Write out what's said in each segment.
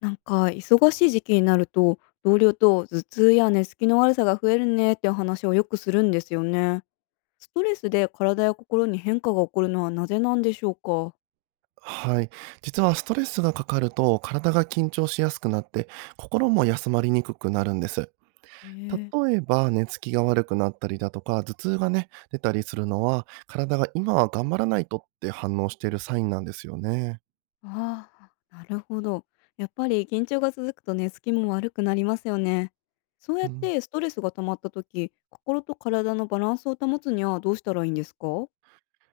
なんか忙しい時期になると同僚と頭痛や寝つきの悪さが増えるねっていう話をよくするんですよね。ストレスで体や心に変化が起こるのはなぜなんでしょうか。はい。実はストレスがかかると体が緊張しやすくなって、心も休まりにくくなるんです。えー。例えば寝つきが悪くなったりだとか頭痛がね、出たりするのは、体が今は頑張らないとって反応しているサインなんですよね。ああ、なるほど。やっぱり緊張が続くと寝つきも悪くなりますよね。そうやうっん。てストレスが溜まった時、心と体のバランスを保つにはどうしたらいいんですか。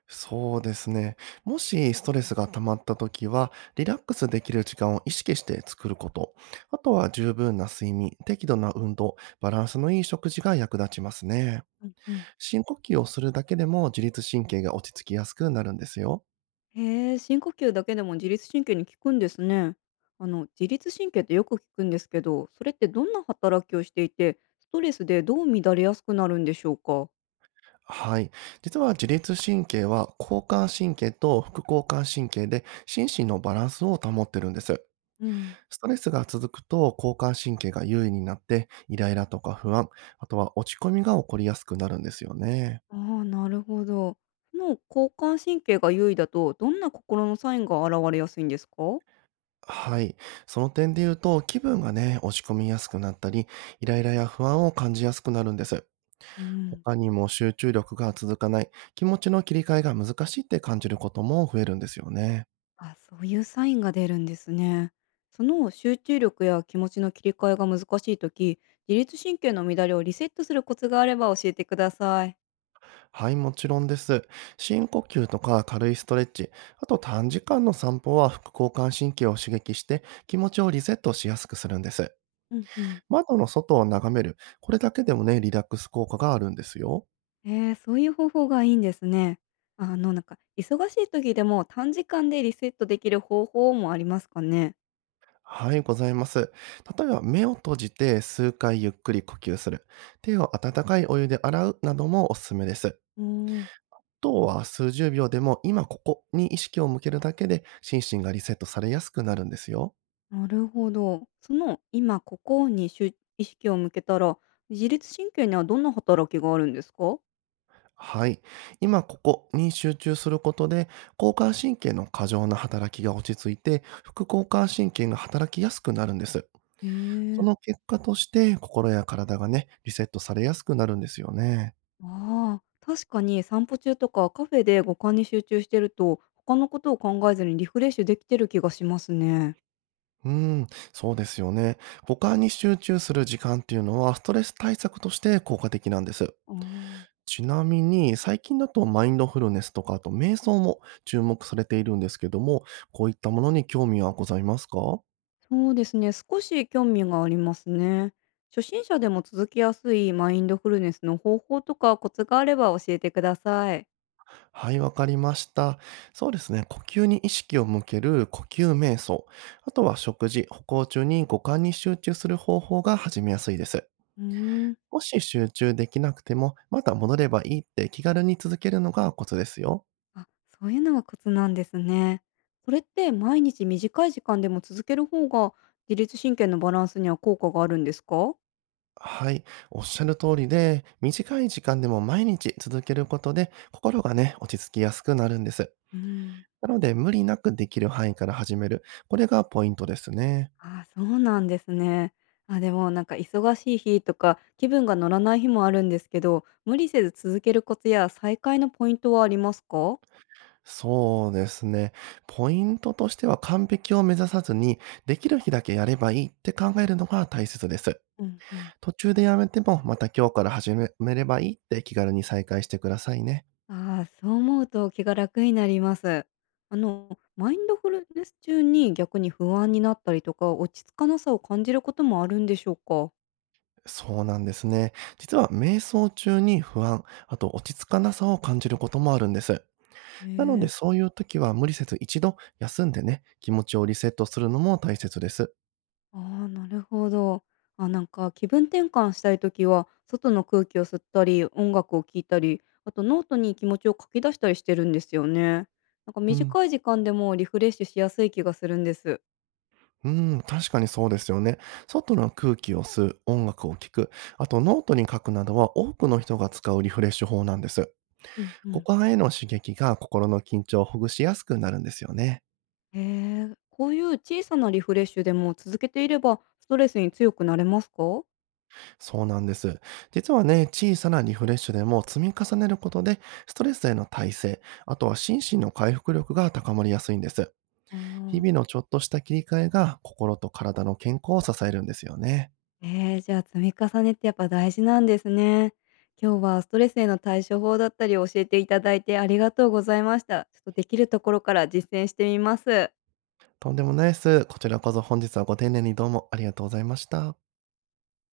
そうですね。もしストレスが溜まった時は、リラックスできる時間を意識して作ること。あとは十分な睡眠、適度な運動、バランスのいい食事が役立ちますね。うんうん。深呼吸をするだけでも、自律神経が落ち着きやすくなるんですよ。へえ、深呼吸だけでも自律神経に効くんですね。あの自律神経ってよく聞くんですけど、それってどんな働きをしていて、ストレスでどう乱れやすくなるんでしょうか。はい。実は自律神経は、交感神経と副交感神経で心身のバランスを保ってるんです。うん。ストレスが続くと交感神経が優位になって、イライラとか不安、あとは落ち込みが起こりやすくなるんですよね。ああ、なるほど。その交感神経が優位だと、どんな心のサインが現れやすいんですか。はい。その点で言うと、気分がね、落ち込みやすくなったり、イライラや不安を感じやすくなるんです。うん。他にも集中力が続かない、気持ちの切り替えが難しいって感じることも増えるんですよね。あ、そういうサインが出るんですね。その集中力や気持ちの切り替えが難しいとき、自律神経の乱れをリセットするコツがあれば教えてください。はい、もちろんです。深呼吸とか軽いストレッチ、あと短時間の散歩は、副交感神経を刺激して気持ちをリセットしやすくするんです。うんうん。窓の外を眺める、これだけでもね、リラックス効果があるんですよ。ええ、そういう方法がいいんですね。あの、なんか、忙しい時でも短時間でリセットできる方法もありますかね？はい、ございます。例えば目を閉じて数回ゆっくり呼吸する、手を温かいお湯で洗うなどもおすすめです。おー。とは数十秒でも、今ここに意識を向けるだけで心身がリセットされやすくなるんですよ。なるほど。その、今ここに意識を向けたら、自律神経にはどんな働きがあるんですか？はい。今ここに集中することで、交感神経の過剰な働きが落ち着いて、副交感神経が働きやすくなるんです。へそえ。の結果として、心や体がね、リセットされやすくなるんですよね。ああ、確かに散歩中とかカフェで五感に集中してると、他のことを考えずにリフレッシュできてる気がしますね。うーん、そうですよね。五感に集中する時間っていうのは、ストレス対策として効果的なんです。ああ。ちなみに、最近だとマインドフルネスとか、あと瞑想も注目されているんですけども、こういったものに興味はございますか？そうですね、少し興味がありますね。初心者でも続きやすいマインドフルネスの方法とかコツがあれば教えてください。はい、わかりました。そうですね。呼吸に意識を向ける呼吸瞑想。あとは食事、歩行中に五感に集中する方法が始めやすいです。うーん。もし集中できなくても、また戻ればいいって気軽に続けるのがコツですよ。あ、そういうのがコツなんですね。これって毎日短い時間でも続ける方が自律神経のバランスには効果があるんですか。はい。おっしゃる通りで、短い時間でも毎日続けることで、心がね、落ち着きやすくなるんです。うん。なので、無理なくできる範囲から始める。これがポイントですね。あ、そうなんですね。あ、でもなんか忙しい日とか気分が乗らない日もあるんですけど、無理せず続けるコツや再開のポイントはありますか。そうですね。ポイントとしては、完璧を目指さずに、できる日だけやればいいって考えるのが大切です。うんうん。途中でやめても、また今日から始めればいいって気軽に再開してくださいね。ああ、そう思うと気が楽になります。あの、マインドフルネス中に逆に不安になったりとか、落ち着かなさを感じることもあるんでしょうか？そうなんですね。実は瞑想中に不安、あと落ち着かなさを感じることもあるんです。へなのでえ。そういう時は、無理せず一度休んでね、気持ちをリセットするのも大切です。ああ、なるほど。あ、なんか気分転換したいときは、外の空気を吸ったり、音楽を聴いたり、あとノートに気持ちを書き出したりしてるんですよね。なんかうん。短い時間でもリフレッシュしやすい気がするんです。確かにそうですよね。外の空気を吸う、音楽を聴く、あとノートに書くなどは、多くの人が使うリフレッシュ法なんです。うんう股ん。間への刺激が、心の緊張をほぐしやすくなるんですよね。へえ、こういう小さなリフレッシュでも続けていれば、ストレスに強くなれますか？そうなんです。実はね、小さなリフレッシュでも積み重ねることで、ストレスへの耐性、あとは心身の回復力が高まりやすいんです。う日ん。々のちょっとした切り替えが、心と体の健康を支えるんですよね。ええ、じゃあ、積み重ねってやっぱ大事なんですね。今日はストレスへの対処法だったり教えていただいてありがとうございました。ちょっとできるところから実践してみます。とんでもないです。こちらこそ本日はご丁寧にどうもありがとうございました。